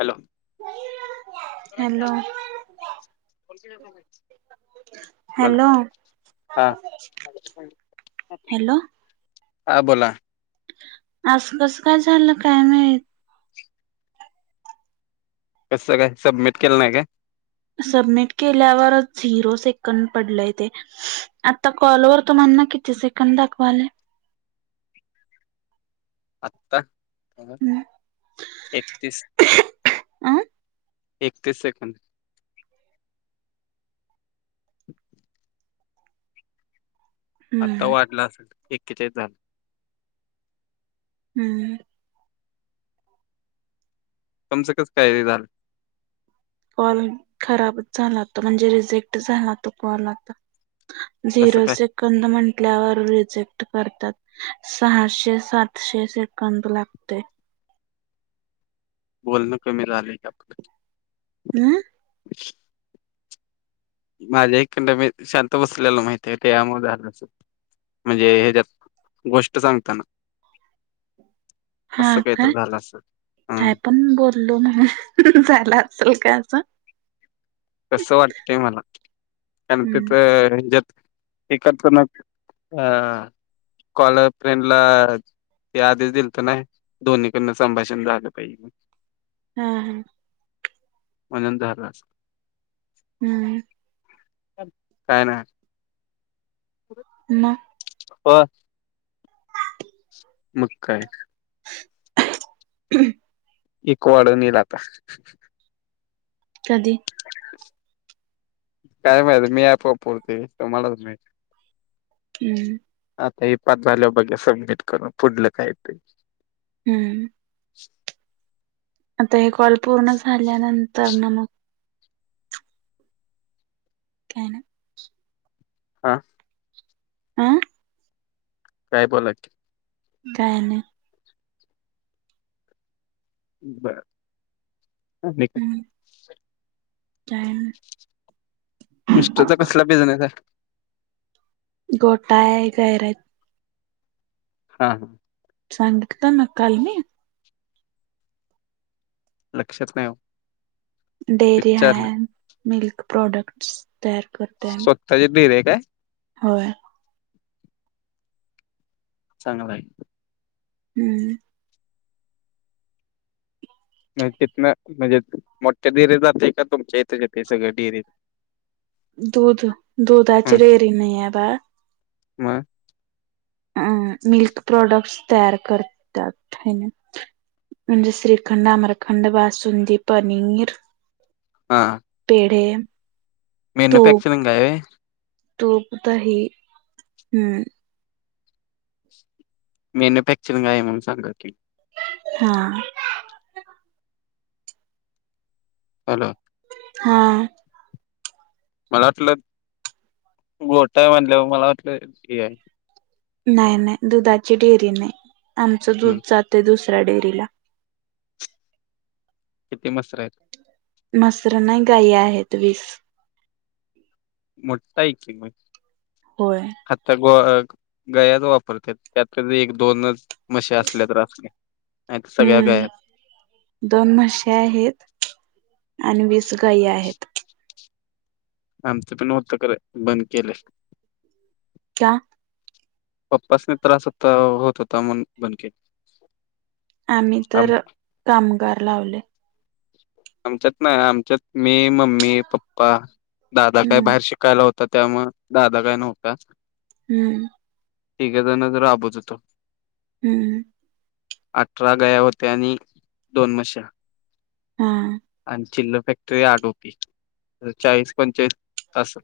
Hello! Hello बोला hello हा. Hello हा बोला. आसं कसं काय झालं काय माहित. कसं काय, सबमिट केलं नाय काय. सबमिट केल्यावर झिरो सेकंद पडलंय ते. आता कॉलवर तुम्हाना किती सेकंद दाखवालय. आत्ता एकतीस. आं एकतीस सेकंद. [inaudible] आत्ता हम्म वाढला, एक्केचाळीस झाला. हम्म. तुमचं कसं काय काय हे झालं. कॉल खराबच झालाता म्हणजे रिजेक्ट झाला तो कॉल आता. कसं झिरो काय सेकंद म्हटल्यावर रिजेक्ट करतात. सहाशे सातशे सेकंद लागतय. बोलणं कमी झालंय की आपलं. हम्म. माझ्या हिकंड मी शांत बसलेलो माहिती हाय, त्याच्यामुळं झालं असल. म्हणजे हच्यात, गोष्ट सांगताना. हा असं काहीतरी काय, झालं असेल हम्म काय पण बोललो म्हणून झालं असेल का असं. तसं वाटतय मला, [unintelligible] हम्म रंजक एकत्र ना, अ कॉल अ फ्रेंड ला ते आधीच दिलतं नाही, दोन्हीकडून संभाषण झालं पायजे. हा हा. म्हणून झालं असल. हम्म. काय नाय. [inaudible] मग होय. मग काय [inaudible] एक वाढून ईल आता. कधी? काय माहत, मी एप वापरतुय, तुम्हालाच माहित. हम्म. आत्ताही पाच झाल्याव बघूया सबमिट करून फुडलं काहीतरी. हम्म. आता हे कॉल पूर्ण झाल्यानंतर न मग काय नई. हा. हा? काय बोला की. काय नाही. बर, आणि काय. हम्म काय नई. मिस्टरचा कसला बिझनेस आहे? गोटा हाय, गैरं हाईत. हा हा सांगितलं ना काल मी? लक्षात नाही ओ. डेअरी हाय, विचारलं मिल्क प्रोडक्ट्स तयार करते. त्याच्यात बी राहाय काय? होय. चांगलय. हम्म. नाही तित्नं म्हणजे, मोठ्या डेरीत जातय का तुमच्या हितच येतंय सगळं डिरित? दूध दुधाची हम्म डेअरी नाहीये बाळ. मग? अ मिल्क प्रोडक्स तयार करतात हायना. म्हणजे श्रीखंड आम्रखंड, बासुंदी पनीर. हा. पेढे तूप मॅन्युफॅक्चरिंग आहे व्हय? तूप दही हम्म. मॅन्युफॅक्चरिंग आहे म्हणून सांगा की. हा हॅलो हा मला वाटलं, गोठा आहे म्हणल्यावर मला वाटलं ठीक हाय. नाही नाही दुधाची डेअरी नाही, आमचं हम्म दूध जातय दुसऱ्या डेअरीला. किती म्हसर आहेत? मसर नाही, गाई आहेत वीस. मोठं हाय की मग. होय आता गो अ, गयाच वापरतात त्यात कधी एक दोनच. मशी असल्या तर असतील नाहीतर सगळ्या हम्म गाय. दोन म्हशीया आहेत आणि वीस गाई आहेत. आमच पण होतं खरं बंद केल. का पप्पासनी त्रास होता होत होता म्हणून बंद केलं. आम्ही आम तर कामगार लावले. आमच्यात नाही आमच्यात मी मम्मी पप्पा दादा काय हम्म बाहेर शिक कायला होता त्यामुळं दादा काय नव्हता. हम्म तिघंजणच राबत होतो. हम्म अठरा गया होत्या आणि दोन म्हशा. हा आणि चिल्ल फॅक्टरी आठ होती तर चाळीस पंचाळीस तास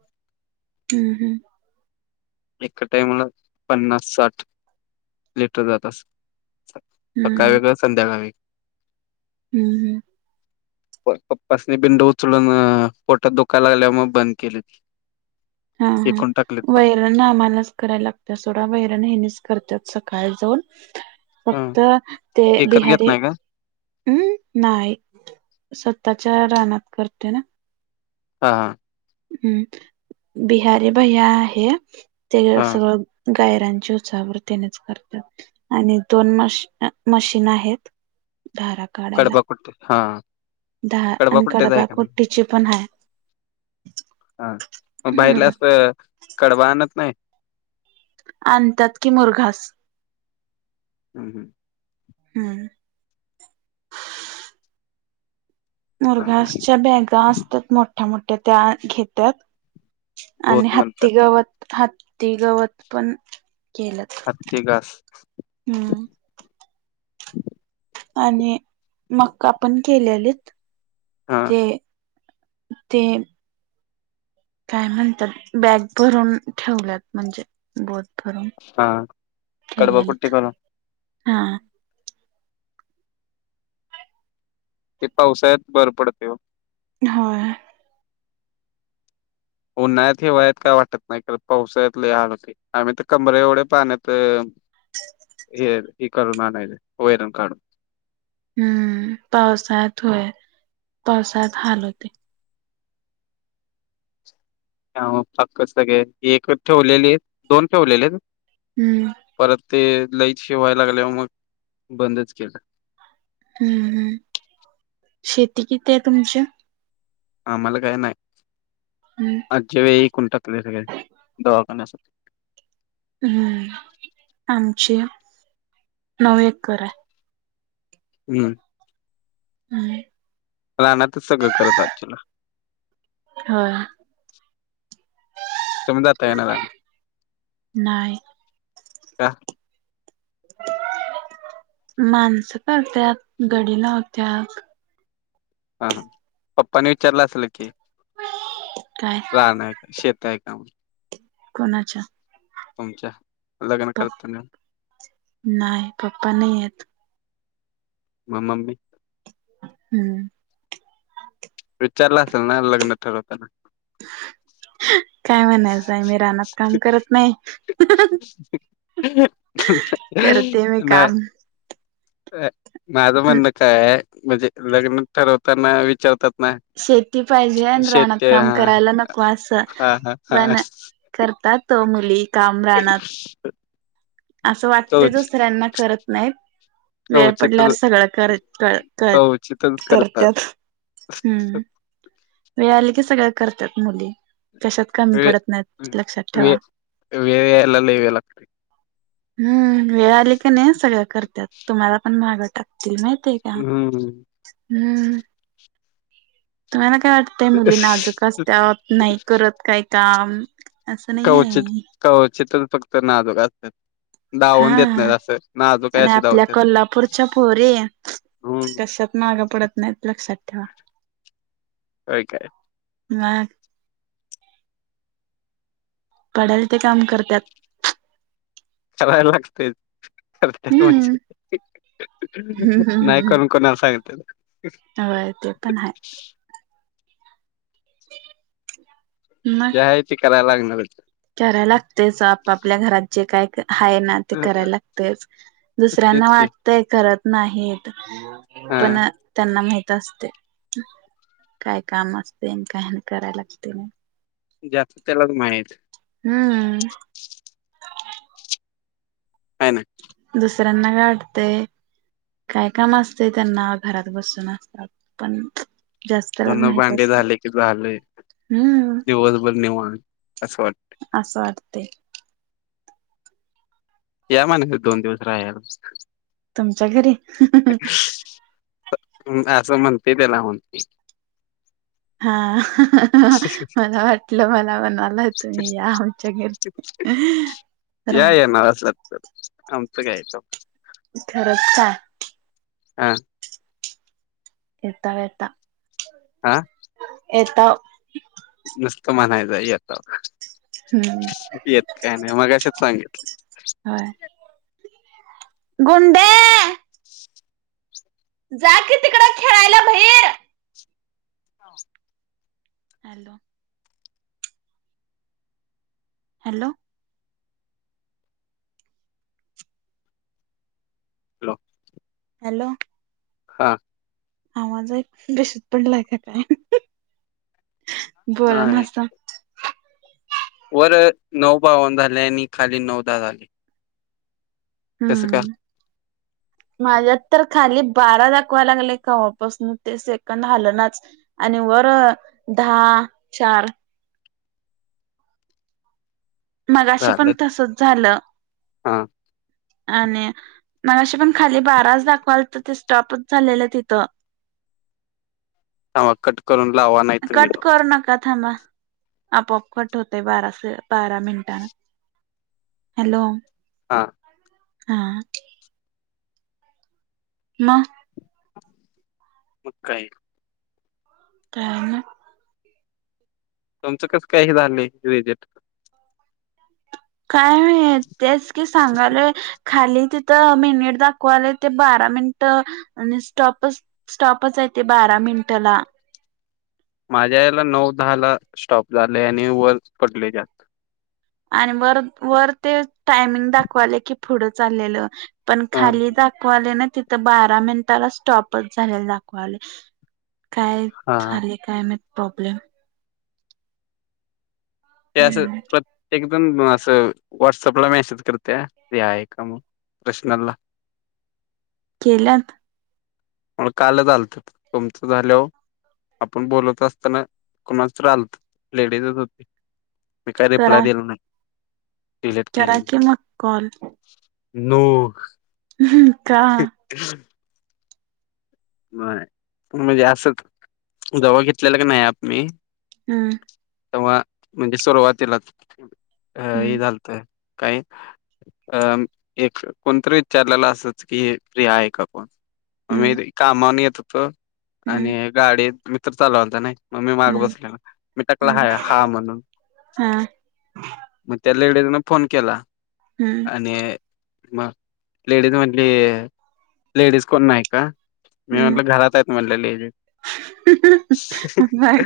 हम्म हम्म एका टाईमला पन्नास साठ लिटर जात अस सकाळं हम्म वेगळ संध्याकाळ वेगळ हम्म हम्म [unintelligible] पप्पापासनी बिंड उचलून पोटात दुखाय लागलावर मग बंद केलं की. हा हा व्हंय आम्हालाचं करायला लागतीया सोडा वैरण ह्यांनीच करतात सकाळ जाऊन. ह फक्त ते एकत घेत बिहारी, नाही का हम् नाही स्वतःच्या रानात करतो ना. हा हम् बिहारी भैया आहे ते हा सगळं गायरांची उचावरृतीनच करतात आणि दोन मशी मशीन आहेत. धारा, कडबा फुटी हा. धाआ आणि कुट्टेच कडबा आहे का नाही कुट्टीची पण हाय. हा मग हम्म बाईलाच कडबा आणत नाही? आणत्यात की मुरघास. हम्म हम्म हम्म मुरघासगच्या बॅगा असतात मोठ्या मोठ्या त्या घेत्यात. आणि भोत हत्ती म्हणतात त्याला गवत हत्ती गवत पण केल्यात. हत्ती घास. हम्म. आणि मका पण केलेलीत. हा. ते ते. काय म्हणतात बॅग भरून ठेवल्यात म्हणजे. बोध भरून हा कडवा ठेवलेलीत कुट्टी करून हा. ते पावसाळ्यात बर पडतंय ओ. नो होय. उन्हाळ्यात ठेवाय काय वाटतं नाही खरं पावसाळ्यात लई हाल होतंय. आम्ही तर कबर एवढ्या पाहण्यात. हे हे करून आणायचं वैरण काढून. हम्म पावसाळ्यात होय पावसाळ्यात हाल होतंय. अ पकं सगळे एक ठेवलेले, दोन ठेवलेले, हम्म परत ते लईट हे व्हाय लागल्या व मग बंदच केलं. हम्म हम्म, शेती किती आय तुमची.? आम्हाला काय नाय. हम्म. मागच्या वेळी विकून टाकलंय सगळं, दवाखान्या साठी. हम्म, आमची नऊ एकर हाय. हम्म. हम्म. रानातच सगळं करत आसशीला. होय. तुम्ही जाताय का नाही रानात.? नाही. का.? माणसं करत्यात, गडी लावत्यात. हा हा, पप्पानं विचारलं असल की काय.? राण हाय, शेत हाय का म्हणून कोणाच्या.? तुमच्या, लग्न करतानं. नाय, पप्पा नाहीयत‌. मग मम्मी? हम्म. विचारलं असल ना लग्न ठरवताना. ह. [unintelligible] काय म्हणायचंय, मी रानात काम करत नाही. हहह करते मी नाय‌. काम माझं म्हणणं कायय, म्हणजे लग्न ठरवताना विचारतात ना. शेती पाहिजे आणि रानात शेते काम हा करायला नको असं, हा हा हा पण करतात हो मुली काम रानात. असं वाटतंय कवच दुसऱ्यांना करत नाहीत. वेळ कवचित पडल्यावर सगळं कर क क कवचितच करतात करत्यात, हम्म. वेळ आली की सगळं करत्यात मुली. कशात कमी वे पडत नाहीत, लक्षात वे ठेवा. वेळ यायला लय वेळ लागते हम्म, वेळ आली का नाई सगळं करत्यात, तुम्हाला पण मागं टाकतील माहितय तीयका, हम्म हम्म, तुम्हाला काय वाट त्या मुली नाजूक असत्यात, नाही करत काय काम. असं कवचित, नाहीये कवचितच फक्त नाजूक असत्यात. हा, नाजूक आहे आणि अशी आपल्या धावतात कोल्हापूरच्या पोरी हम्म कशात माग पडत नाहीत, लक्षात ठेवा. होय काय. मग. पडल ते काम करत्यात. करायला लागतंयच, करत्यात हम्म. म्हजी, हम्म हम्म नाही हम्म हम्म. करून कुणाला सांगत्यात. होय ते पण हाय. जे हाय ते कराय लागणारच. कराय लागतेच आपापल्या घरात जे काय क आहे ना ते कराय लागतेच दुसऱ्यांना तेच की वाटतय करत नाही हा पण त्यांना माहित असते. काय काम असते न काहीन कराय लागते न. ज्याचं त्यालाच माईत. हम्म. हाय ना तरांना काय वाटते काय काम असतंय त्यांना घरात बसून असतात पण जास्तलाच धुणं माहित भांडे असतय. झाले की झालंय हम्म दिवसभर निवांत असं वाट असं वाटतंय. या म्हणायचं दोन दिवस राहायला्. तुमच्या घरी? असं म्हणते त्याला म्हणते. हा मला वाटलं मला म्हणालाय तुम्ही या आमच्या घरी. [unintelligible] या येनार असलात आमचं काय याच्या खरंच का? आं. येताव येता. आ. येताव. नुसतं म्हणायच येताव. हम्म. येत काय नाय मगाशेच सांगितलं. होय. गुंडे. [unintelligible] जा कि तिकडं खेळायला भईर. हॅलो हॅलो, लो हॅलो, हा. आवाज ऐकून बेशुद्ध पडलाय का काय, बोलानासा. वरं नऊ बावन झाले आणि खाली नऊ दा झाले. तसं हम्. [unintelligible] माझ्यात तर खाली बारा दाखवा लागले कव्हापासून ते सेकंद हालनाचं. आणि वरं दहा चार. मघाशी पण झालं तसंच झालं. हा. आणि, मगाशी पण खाली बाराच दाखवाल तर ते स्टॉपच झालेलं तिथं. हम्म कट. करून लावा ना. कट करू नका थांबा, आपोआप कट होतय बारा मिंटान. हॅलो! हा. हा. मग. मग काय? काय झालं. तुमचं कसं काय हे झालं एक्झिट. काय माहित? तेच की सांगायलो खाली ते तेथ मिनिट दाखवाले ते बारा मिनट, आणि स्टॉपच स्टॉपच हाय ते बारा मिनिटाला. माझ्या याला नऊ-दहा ला स्टॉप झालेय आणि वर पडले जास्त. आणि वर वर ते टायमिंग दाखवाले की पुढं चाललेलं. पण हा खाली दाखवाले ना तिथ. तर बारा मिनटाला स्टॉपच झालेला दाखवाले, काय हा हा झालंय? काय माहित प्रॉब्लेम? ते अस प्र हम्म प्रत्येक जण असं मेसेज करतोय व्हाट्सअप ला हे हाय का म्हणून पर्सनल ला. केल्यात. हो कालच आलतो, तुमचं झाल्यावर. आपुन बोलत असताना, कोणाचा तरी आलता लेडीजच हुति. मी काय रिप्लाय करा दिला नाय, डिलीट करा केलं.. की मग कॉल हॅलो. [unintelligible] [unintelligible] म्हणजे असं, जेव्हा घेतलेलं कनि ॲप मी हम्. तवा म्हणजे सुरुवातीला, हे हम्म झालंत, काय? अ एक कोणतरी विचारलेला असंच, की फ्री आहे का कोण? मी हम्म कामावरून येत होतो हम्म आणि, गाडी मित्र चालवता नई. मग मी माग हम्म बसलेला, मी टकला हम्म हाय हा म्हणून हा मग त्या लेडीज न फोन केला हम्म. आणि मग लेडीज म्हटली, लेडीज कोण नाय का? मी म्हटलं घरात आहेत म्हणलं हम्म लेडीज.